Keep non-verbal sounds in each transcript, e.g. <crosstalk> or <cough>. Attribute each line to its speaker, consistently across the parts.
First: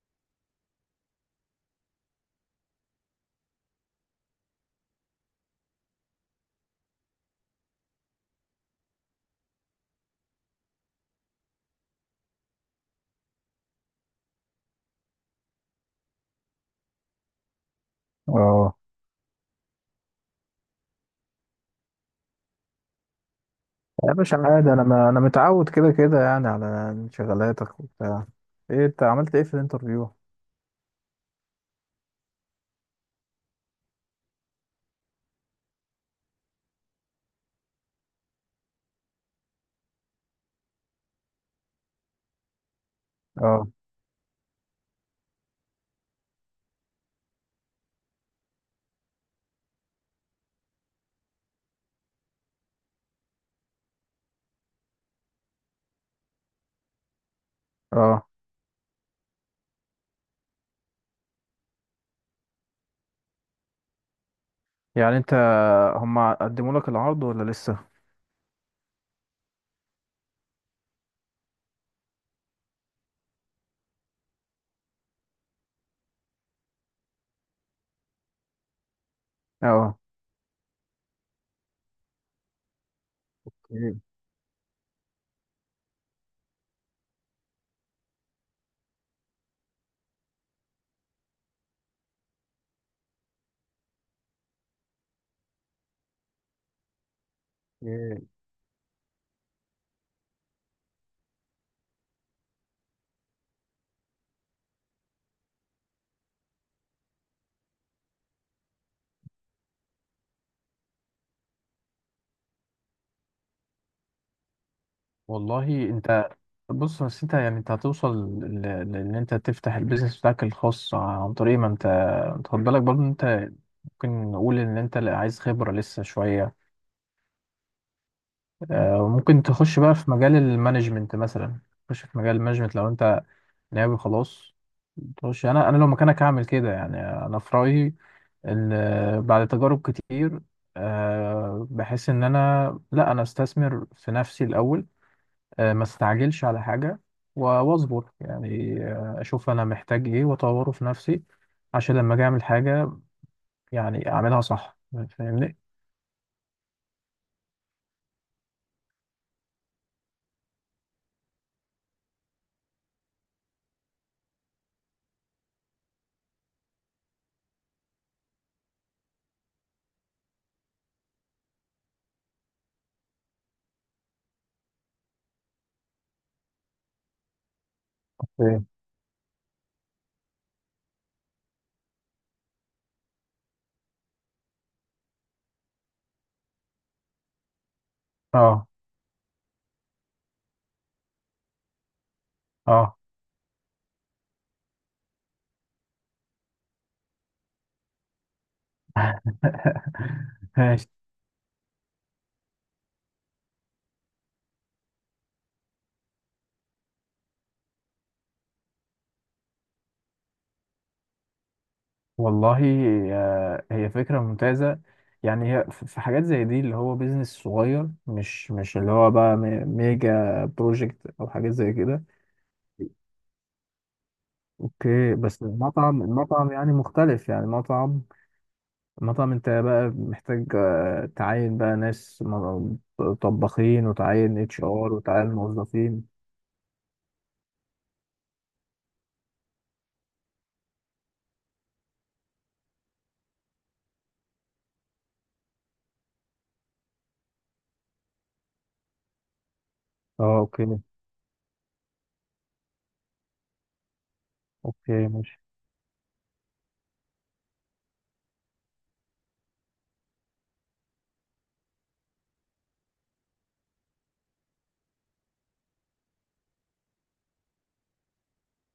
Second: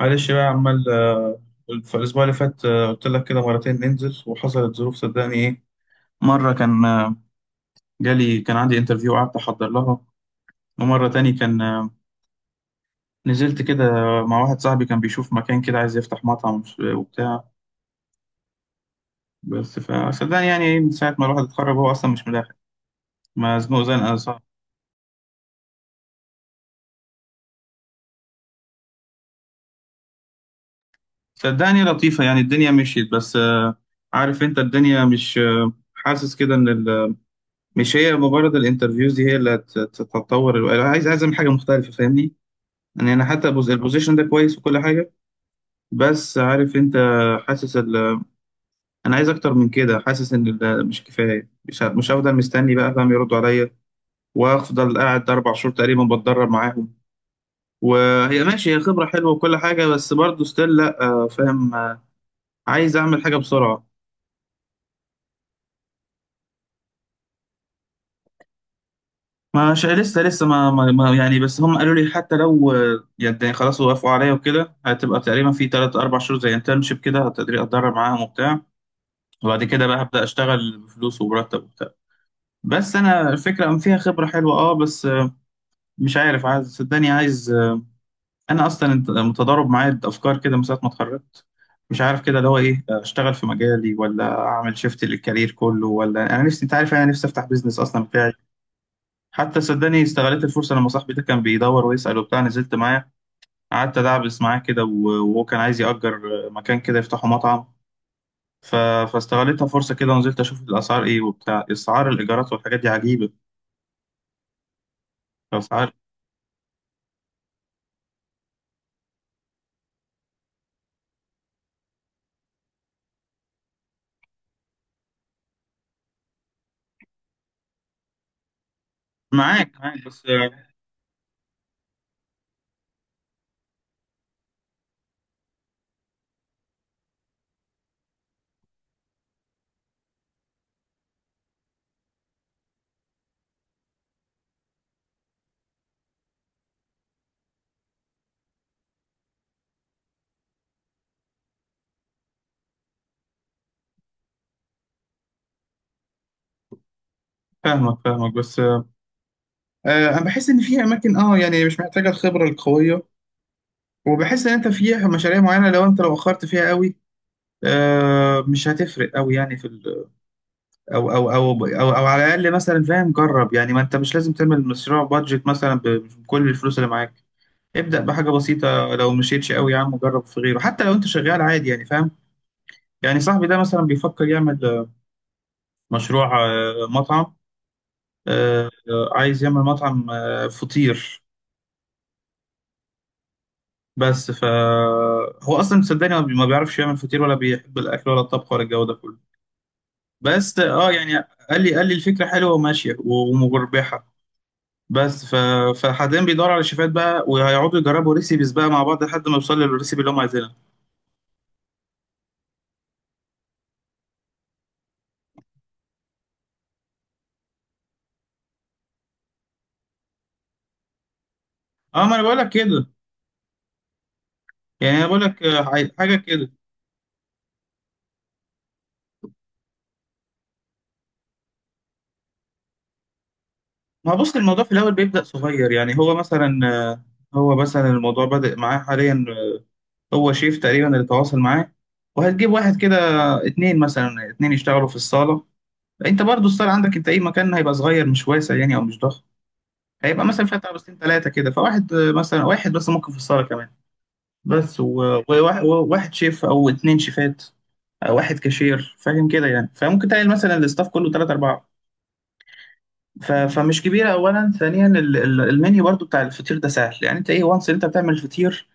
Speaker 1: معلش بقى عمال في الأسبوع اللي فات قلت لك كده مرتين ننزل وحصلت ظروف. صدقني إيه، مرة كان جالي، كان عندي انترفيو قعدت أحضر لها. ومرة تاني كان نزلت كده مع واحد صاحبي كان بيشوف مكان كده عايز يفتح مطعم وبتاع.
Speaker 2: اه،
Speaker 1: بس فصدقني يعني إيه، من ساعة ما الواحد اتخرج هو أصلا مش ملاحق، مزنوق
Speaker 2: يا
Speaker 1: زنقة
Speaker 2: باشا
Speaker 1: صعب.
Speaker 2: عادي، انا ما انا متعود كده كده يعني على شغلاتك وبتاع. ايه انت عملت ايه في الانترفيو؟
Speaker 1: صدقني لطيفة يعني الدنيا مشيت، بس عارف أنت الدنيا مش حاسس كده إن ال، مش هي مجرد الانترفيوز دي هي اللي هتطور أنا عايز أعمل حاجه مختلفه، فاهمني؟ يعني انا حتى
Speaker 2: اه
Speaker 1: البوزيشن ده كويس وكل حاجه. بس عارف انت، حاسس انا عايز اكتر من كده. حاسس ان مش كفايه. مش مش هفضل مستني بقى، فاهم، يردوا عليا وافضل قاعد اربع شهور تقريبا بتدرب معاهم.
Speaker 2: اه.
Speaker 1: وهي ماشي، هي خبره حلوه وكل حاجه، بس برضه ستيل لا فاهم عايز اعمل حاجه بسرعه.
Speaker 2: يعني انت، هم قدموا لك العرض ولا لسه؟
Speaker 1: مش لسه، يعني بس هم قالوا لي حتى لو يعني خلاص وافقوا عليا وكده هتبقى تقريبا في تلات أربع شهور زي انترنشيب كده، هتقدري أتدرب معاهم وبتاع. وبعد كده
Speaker 2: اه.
Speaker 1: بقى هبدأ أشتغل بفلوس ومرتب وبتاع. بس أنا الفكرة أم فيها
Speaker 2: إيه.
Speaker 1: خبرة حلوة أه، بس مش عارف. عايز صدقني عايز أنا أصلا متضارب معايا أفكار كده من ساعة ما اتخرجت. مش عارف كده اللي هو إيه، أشتغل في مجالي ولا أعمل شيفت للكارير كله، ولا أنا نفسي، أنت عارف أنا نفسي أفتح بيزنس أصلا
Speaker 2: إيه.
Speaker 1: بتاعي. حتى صدقني استغلت الفرصة لما صاحبي ده كان بيدور ويسأل وبتاع، نزلت معاه قعدت أدعبس معاه كده، وهو كان عايز يأجر مكان كده يفتحه مطعم. ف... فاستغلتها فرصة كده ونزلت أشوف الأسعار إيه وبتاع. أسعار الإيجارات والحاجات دي عجيبة،
Speaker 2: والله.
Speaker 1: الأسعار.
Speaker 2: انت، بص بس انت يعني، انت هتوصل لان انت تفتح البيزنس بتاعك الخاص عن طريق ما انت... انت خد بالك برضه إن انت ممكن نقول ان انت لا، عايز خبرة لسه شوية. ممكن تخش
Speaker 1: معاك
Speaker 2: بقى
Speaker 1: معاك
Speaker 2: في
Speaker 1: بس،
Speaker 2: مجال المانجمنت مثلا. تخش في مجال المانجمنت لو انت ناوي، خلاص. مش، انا لو مكانك هعمل كده يعني. انا في رايي ان بعد تجارب كتير، بحس ان انا لا، انا استثمر في نفسي الاول. ما استعجلش على حاجه واصبر يعني، اشوف انا محتاج ايه واطوره في نفسي، عشان لما اجي اعمل حاجه يعني اعملها صح، فاهمني؟
Speaker 1: فاهمك فاهمك، بس أنا بحس إن في أماكن أه يعني مش محتاجة الخبرة القوية. وبحس إن أنت في مشاريع معينة، لو أنت لو أخرت فيها قوي مش هتفرق قوي يعني. في أو على الاقل مثلا، فاهم، جرب يعني. ما انت مش لازم تعمل مشروع بادجت مثلا بكل الفلوس اللي معاك. ابدأ بحاجة
Speaker 2: إيه.
Speaker 1: بسيطة، لو مشيتش قوي يا عم جرب في غيره، حتى لو انت شغال عادي يعني، فاهم. يعني صاحبي ده مثلا بيفكر يعمل مشروع مطعم.
Speaker 2: اه
Speaker 1: عايز يعمل مطعم فطير.
Speaker 2: اه.
Speaker 1: بس ف هو اصلا صدقني ما بيعرفش يعمل فطير، ولا بيحب الاكل ولا الطبخ ولا الجو ده كله.
Speaker 2: <laughs>
Speaker 1: بس
Speaker 2: ماشي.
Speaker 1: اه يعني، قال لي الفكرة حلوة وماشية ومربحة. بس ف... فحاليا بيدوروا على شيفات بقى، وهيقعدوا يجربوا ريسيبيز بقى مع بعض لحد ما يوصلوا للريسيبي اللي هم عايزينها.
Speaker 2: والله، هي فكرة ممتازة. يعني هي في حاجات زي دي، اللي هو بيزنس صغير، مش اللي هو بقى ميجا بروجكت أو حاجات زي كده.
Speaker 1: اه، ما انا بقول لك كده. يعني انا
Speaker 2: اوكي.
Speaker 1: بقول لك
Speaker 2: بس المطعم
Speaker 1: حاجه كده.
Speaker 2: المطعم يعني مختلف، يعني مطعم. مطعم انت بقى محتاج تعين بقى ناس، طباخين،
Speaker 1: ما هو بص،
Speaker 2: وتعين اتش
Speaker 1: الموضوع في
Speaker 2: ار،
Speaker 1: الاول بيبدا
Speaker 2: وتعين
Speaker 1: صغير يعني.
Speaker 2: موظفين.
Speaker 1: هو مثلا آه، هو مثلا الموضوع بدأ معاه حاليا هو شيف تقريبا اللي تواصل معاه. وهتجيب واحد كده اتنين مثلا، اتنين يشتغلوا في الصاله. انت برضو الصاله عندك انت ايه، مكان هيبقى صغير مش واسع يعني، او مش ضخم. هيبقى
Speaker 2: اه.
Speaker 1: مثلا
Speaker 2: اوكي
Speaker 1: فيها بس ثلاثه كده، فواحد مثلا واحد بس ممكن في الصاله كمان. بس
Speaker 2: اوكي ماشي.
Speaker 1: وواحد، وواحد شيف او اتنين شيفات، أو واحد كاشير، فاهم كده يعني. فممكن تلاقي مثلا الاستاف كله تلاتة أربعة، فمش كبيرة. أولا ثانيا المنيو برضو بتاع الفطير ده سهل يعني. أنت إيه وانس أنت بتعمل الفطير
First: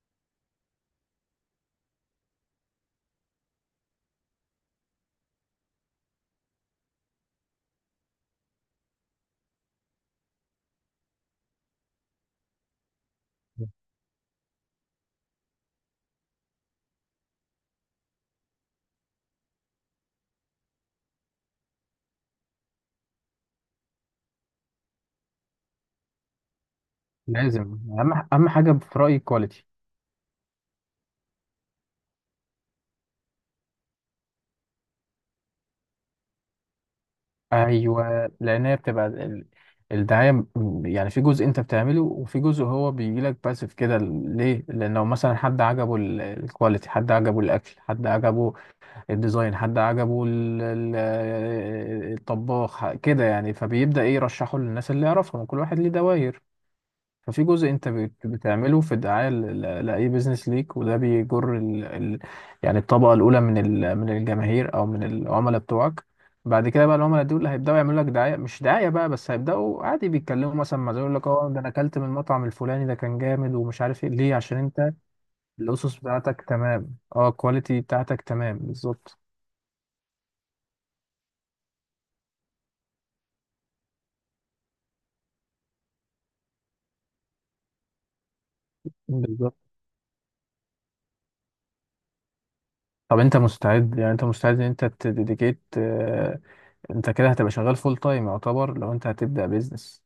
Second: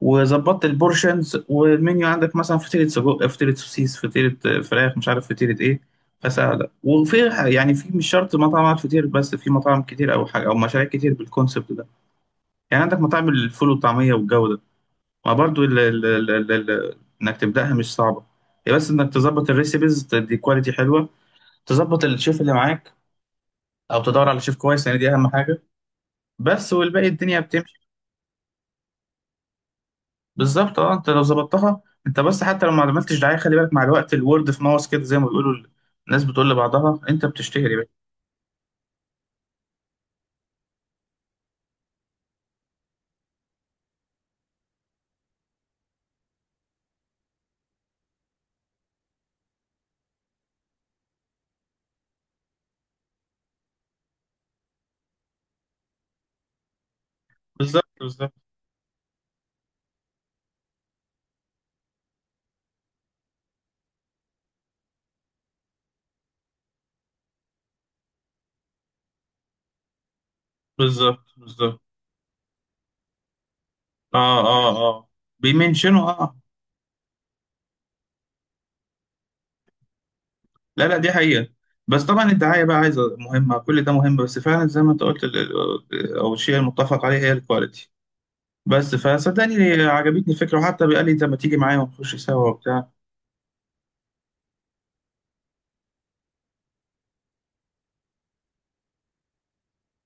Speaker 1: وظبطت البورشنز والمنيو، عندك مثلا فطيرة سجق، فطيرة سوسيس، فطيرة فراخ، مش عارف فطيرة إيه. فسهلة. وفي يعني في، مش شرط مطعم على الفطير بس، في مطاعم كتير أو حاجة أو مشاريع كتير بالكونسبت ده. يعني عندك مطاعم الفول والطعمية والجو ده. وبرضه انك تبداها مش صعبه. هي بس انك تظبط الريسيبيز، تدي كواليتي حلوه، تظبط الشيف اللي معاك او تدور على شيف كويس، لان دي اهم حاجه. بس والباقي الدنيا
Speaker 2: لازم.
Speaker 1: بتمشي.
Speaker 2: اهم حاجة في رأيي كواليتي.
Speaker 1: بالظبط، اه انت لو ظبطتها انت، بس حتى لو ما عملتش دعايه، خلي بالك مع الوقت، الورد في ماوس كده زي ما بيقولوا، الناس بتقول لبعضها، انت بتشتهر يا باشا.
Speaker 2: ايوه. لان هي بتبقى الدعايه. يعني في جزء انت بتعمله، وفي جزء هو بيجي لك باسف كده. ليه؟ لانه مثلا حد عجبه الكواليتي، حد عجبه الاكل، حد عجبه الديزاين، حد عجبه الطباخ كده يعني. فبيبدا ايه؟ يرشحه للناس اللي يعرفهم، وكل واحد ليه دواير. ففي جزء انت
Speaker 1: بالظبط
Speaker 2: بت-
Speaker 1: بالظبط
Speaker 2: بتعمله في الدعايه لاي بيزنس ليك، وده بيجر يعني الطبقه الاولى من من الجماهير او من العملاء بتوعك. بعد كده بقى العملاء دول هيبداوا يعملوا لك دعايه، مش دعايه بقى، بس هيبداوا عادي بيتكلموا مثلا مع زي
Speaker 1: بالظبط
Speaker 2: لك: اه ده انا
Speaker 1: بالظبط.
Speaker 2: اكلت من المطعم الفلاني ده كان جامد ومش عارف ايه، ليه؟
Speaker 1: اه
Speaker 2: عشان
Speaker 1: اه
Speaker 2: انت
Speaker 1: اه.
Speaker 2: الاسس
Speaker 1: بيمنشنوا اه آه.
Speaker 2: بتاعتك تمام، اه، الكواليتي بتاعتك تمام بالظبط.
Speaker 1: لا لا، دي حقيقة. بس طبعا الدعاية بقى عايزة مهمة، كل ده مهم. بس فعلا زي ما انت قلت او الشيء المتفق عليه هي الكواليتي. بس
Speaker 2: بالظبط.
Speaker 1: فصدقني عجبتني الفكرة، وحتى بقى لي انت ما تيجي معايا ونخش سوا وبتاع.
Speaker 2: طب انت مستعد؟ يعني انت مستعد ان انت تديديكيت؟ انت كده هتبقى شغال فول تايم يعتبر، لو انت هتبدا بيزنس.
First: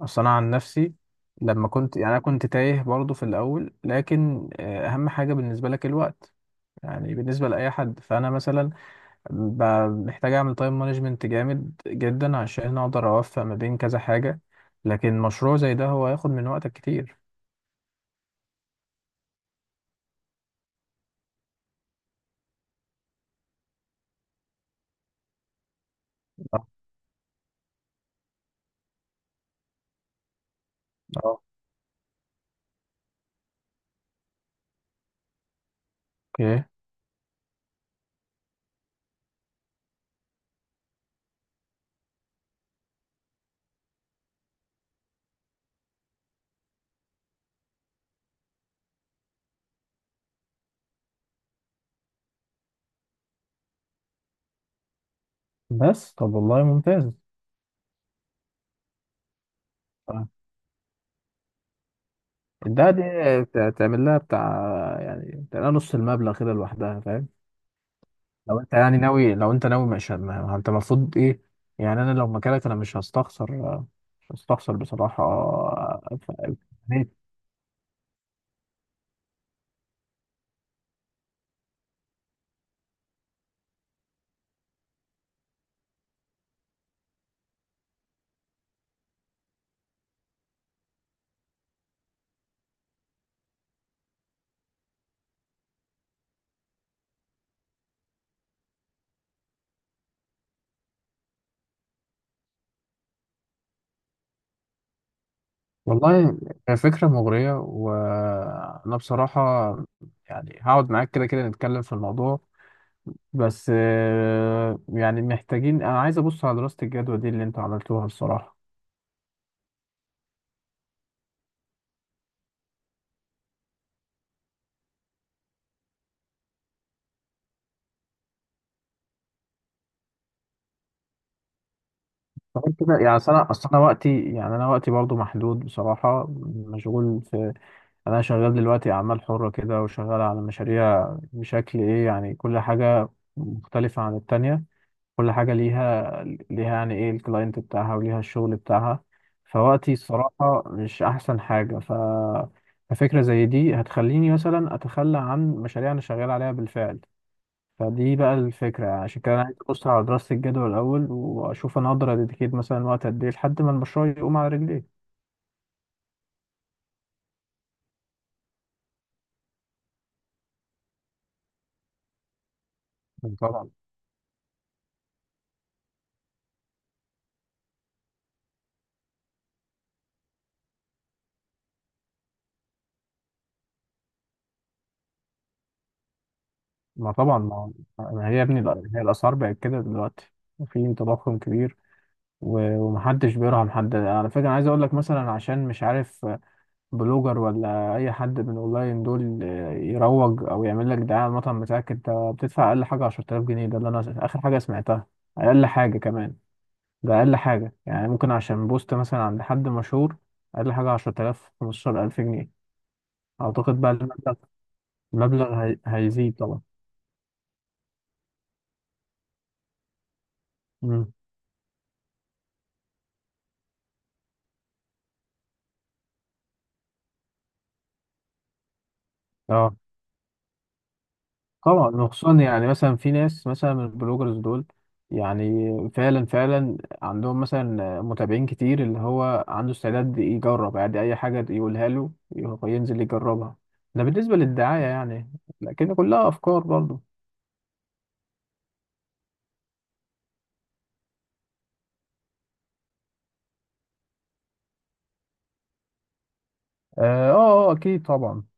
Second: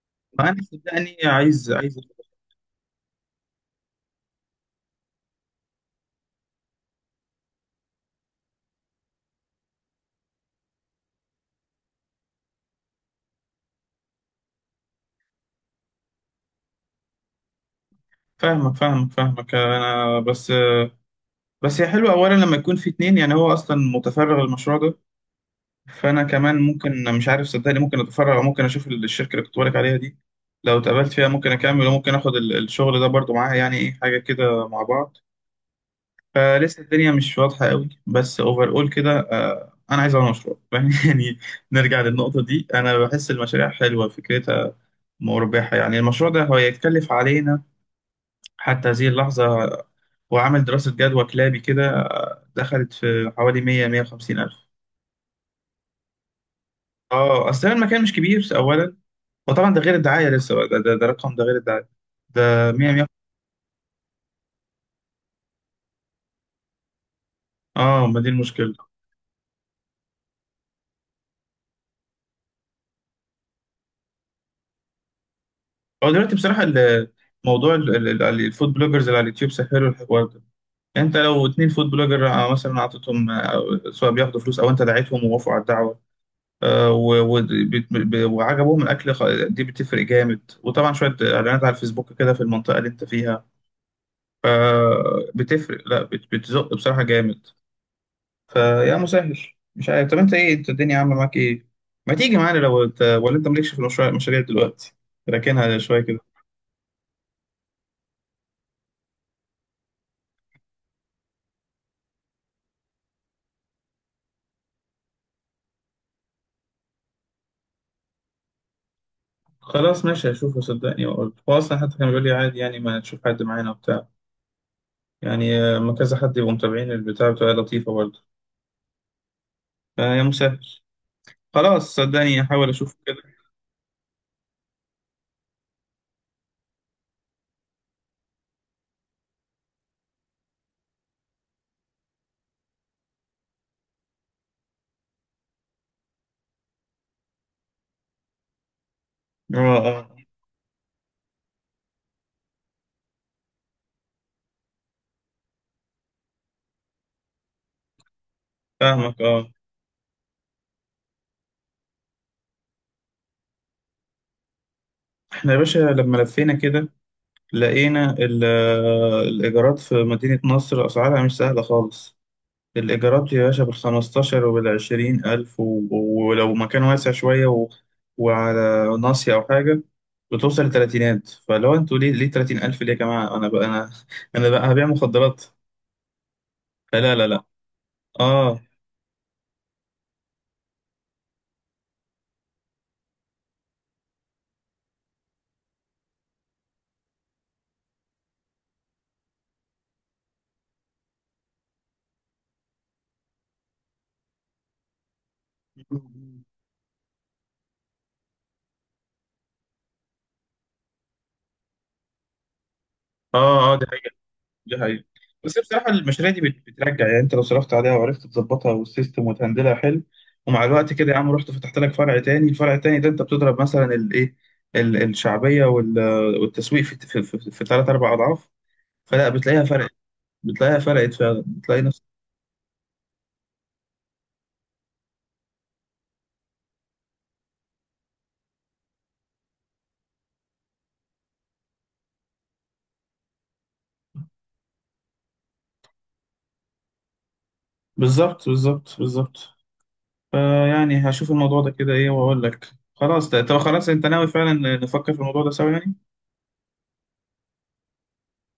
Speaker 2: اصل انا عن
Speaker 1: فانا
Speaker 2: نفسي
Speaker 1: صدقني
Speaker 2: لما
Speaker 1: عايز
Speaker 2: كنت،
Speaker 1: عايز.
Speaker 2: يعني انا كنت تايه برضو في الاول، لكن اهم حاجه بالنسبه لك الوقت، يعني بالنسبه لاي حد. فانا مثلا ب- محتاج اعمل تايم مانجمنت جامد جدا عشان اقدر اوفق ما بين كذا حاجه، لكن مشروع زي ده هو هياخد من وقتك كتير.
Speaker 1: فاهمك فاهمك فاهمك انا، بس. بس هي حلوة اولا لما يكون في اتنين. يعني هو اصلا متفرغ للمشروع ده، فانا كمان
Speaker 2: آه.
Speaker 1: ممكن، مش عارف صدقني، ممكن اتفرغ او ممكن اشوف الشركة اللي كنت بقولك عليها دي. لو اتقابلت فيها
Speaker 2: اه،
Speaker 1: ممكن اكمل وممكن اخد الشغل ده برضو معاها، يعني ايه، حاجة كده مع بعض.
Speaker 2: اوكي.
Speaker 1: فلسه الدنيا مش واضحة قوي، بس اوفر اول كده انا عايز اعمل مشروع <laughs> يعني نرجع للنقطة دي، انا بحس المشاريع حلوة فكرتها، مربحة. يعني المشروع ده هو يتكلف علينا حتى هذه اللحظة وعمل دراسة جدوى كلابي كده، دخلت في حوالي 100 150 ألف.
Speaker 2: بس طب والله ممتاز.
Speaker 1: اه اصل المكان مش كبير اولا. وطبعا ده غير
Speaker 2: آه.
Speaker 1: الدعاية لسه بقى، ده رقم، ده غير الدعاية. ده
Speaker 2: ده
Speaker 1: 100
Speaker 2: دي
Speaker 1: 100.
Speaker 2: تعمل لها بتاع، يعني تعمل لها نص المبلغ كده لوحدها، فاهم؟
Speaker 1: اه ما دي
Speaker 2: لو انت
Speaker 1: المشكلة.
Speaker 2: يعني ناوي، لو انت ناوي، مش ما ما انت المفروض ايه. يعني انا لو مكانك انا مش هستخسر، مش هستخسر بصراحة.
Speaker 1: هو
Speaker 2: ف-
Speaker 1: دلوقتي بصراحة موضوع الفود بلوجرز اللي على اليوتيوب سهلوا الحوار ده. انت لو اتنين فود بلوجر مثلا اعطيتهم سواء بياخدوا فلوس او انت دعيتهم ووافقوا على الدعوه وعجبهم الاكل دي بتفرق جامد. وطبعا شويه اعلانات على الفيسبوك كده في المنطقه اللي انت فيها بتفرق، لا بتزق بصراحه جامد. فيا مسهل. مش عارف، طب انت ايه، انت الدنيا عامله معاك ايه؟ ما تيجي معانا؟ لو انت، ولا انت مالكش في المشاريع دلوقتي، راكنها شويه كده.
Speaker 2: والله هي فكرة مغرية، وانا بصراحة، يعني هقعد معاك كده كده نتكلم في الموضوع. بس يعني محتاجين، انا عايز ابص على دراسة الجدوى دي اللي انتوا عملتوها، بصراحة.
Speaker 1: خلاص ماشي هشوفه صدقني واقول. هو اصلا حتى كان بيقول لي عادي يعني ما تشوف حد معانا وبتاع، يعني ما كذا حد يبقوا متابعين البتاع بتبقى لطيفة برضه. فيا مسهل. خلاص صدقني هحاول
Speaker 2: فغير كده
Speaker 1: أشوف
Speaker 2: يعني، أصل
Speaker 1: كده.
Speaker 2: انا اصل انا وقتي، يعني وقتي برضو محدود بصراحة، مشغول. انا شغال دلوقتي اعمال حرة كده، وشغال على مشاريع بشكل ايه يعني، كل حاجة مختلفة عن التانية. كل حاجة ليها، يعني ايه، الكلاينت بتاعها وليها الشغل بتاعها.
Speaker 1: اه
Speaker 2: فوقتي
Speaker 1: اه.
Speaker 2: الصراحة مش احسن حاجة. ففكرة زي دي هتخليني مثلا اتخلى عن مشاريع انا شغال عليها بالفعل. فدي بقى الفكرة، يعني
Speaker 1: فاهمك
Speaker 2: عشان كده انا
Speaker 1: اه.
Speaker 2: عايز ابص على دراسة الجدوى الاول، واشوف انا اقدر اديكيت مثلا وقت قد ايه لحد ما المشروع يقوم على رجليه.
Speaker 1: احنا يا باشا لما لفينا كده لقينا الإيجارات في مدينة نصر أسعارها مش سهلة خالص. الإيجارات يا باشا
Speaker 2: طبعا.
Speaker 1: بالخمستاشر وبالعشرين ألف ولو مكان واسع شوية وعلى ناصية أو حاجة، بتوصل لتلاتينات. فلو انتوا ليه، ليه تلاتين ألف ليه يا جماعة؟ أنا بقى، أنا، أنا بقى هبيع مخدرات.
Speaker 2: ما
Speaker 1: فلا لا
Speaker 2: طبعا
Speaker 1: لا.
Speaker 2: ما ما هي يا
Speaker 1: اه
Speaker 2: ابني، هي الأسعار بقت كده دلوقتي، وفي تضخم كبير، ومحدش بيرحم حد. على فكرة أنا عايز أقول لك، مثلا عشان مش عارف بلوجر ولا أي حد من أونلاين دول يروج أو يعمل لك دعاية على المطعم بتاعك، أنت بتدفع أقل حاجة 10,000 جنيه، ده اللي أنا آخر حاجة سمعتها. أقل حاجة كمان. ده أقل حاجة يعني ممكن عشان بوست مثلا عند حد مشهور، أقل حاجة 10,000، 15,000 جنيه.
Speaker 1: اه اه،
Speaker 2: أعتقد
Speaker 1: دي
Speaker 2: بقى
Speaker 1: حقيقة،
Speaker 2: المبلغ،
Speaker 1: دي حقيقة. بس بصراحة المشاريع
Speaker 2: هيزيد
Speaker 1: دي
Speaker 2: طبعا.
Speaker 1: بترجع يعني. انت لو صرفت عليها وعرفت تظبطها والسيستم وتهندلها حلو، ومع الوقت كده
Speaker 2: مم.
Speaker 1: يا عم رحت فتحت لك فرع تاني، الفرع التاني ده انت بتضرب مثلا الايه، الشعبية والتسويق في ثلاث اربع اضعاف. فلا بتلاقيها
Speaker 2: اه
Speaker 1: فرقت، بتلاقيها فرقت فعلا، بتلاقي
Speaker 2: طبعا.
Speaker 1: نفس.
Speaker 2: وخصوصا يعني مثلا في ناس مثلا من البلوجرز دول، يعني فعلا فعلا عندهم مثلا متابعين كتير، اللي هو عنده استعداد يجرب يعني اي حاجة يقولها له يروح ينزل يجربها. ده بالنسبة للدعاية يعني، لكن كلها افكار برضو.
Speaker 1: بالظبط بالظبط بالظبط. فيعني هشوف الموضوع ده كده ايه واقول لك. خلاص، طب خلاص، انت ناوي فعلا نفكر في الموضوع ده سوا يعني.
Speaker 2: اه اه. اكيد طبعا.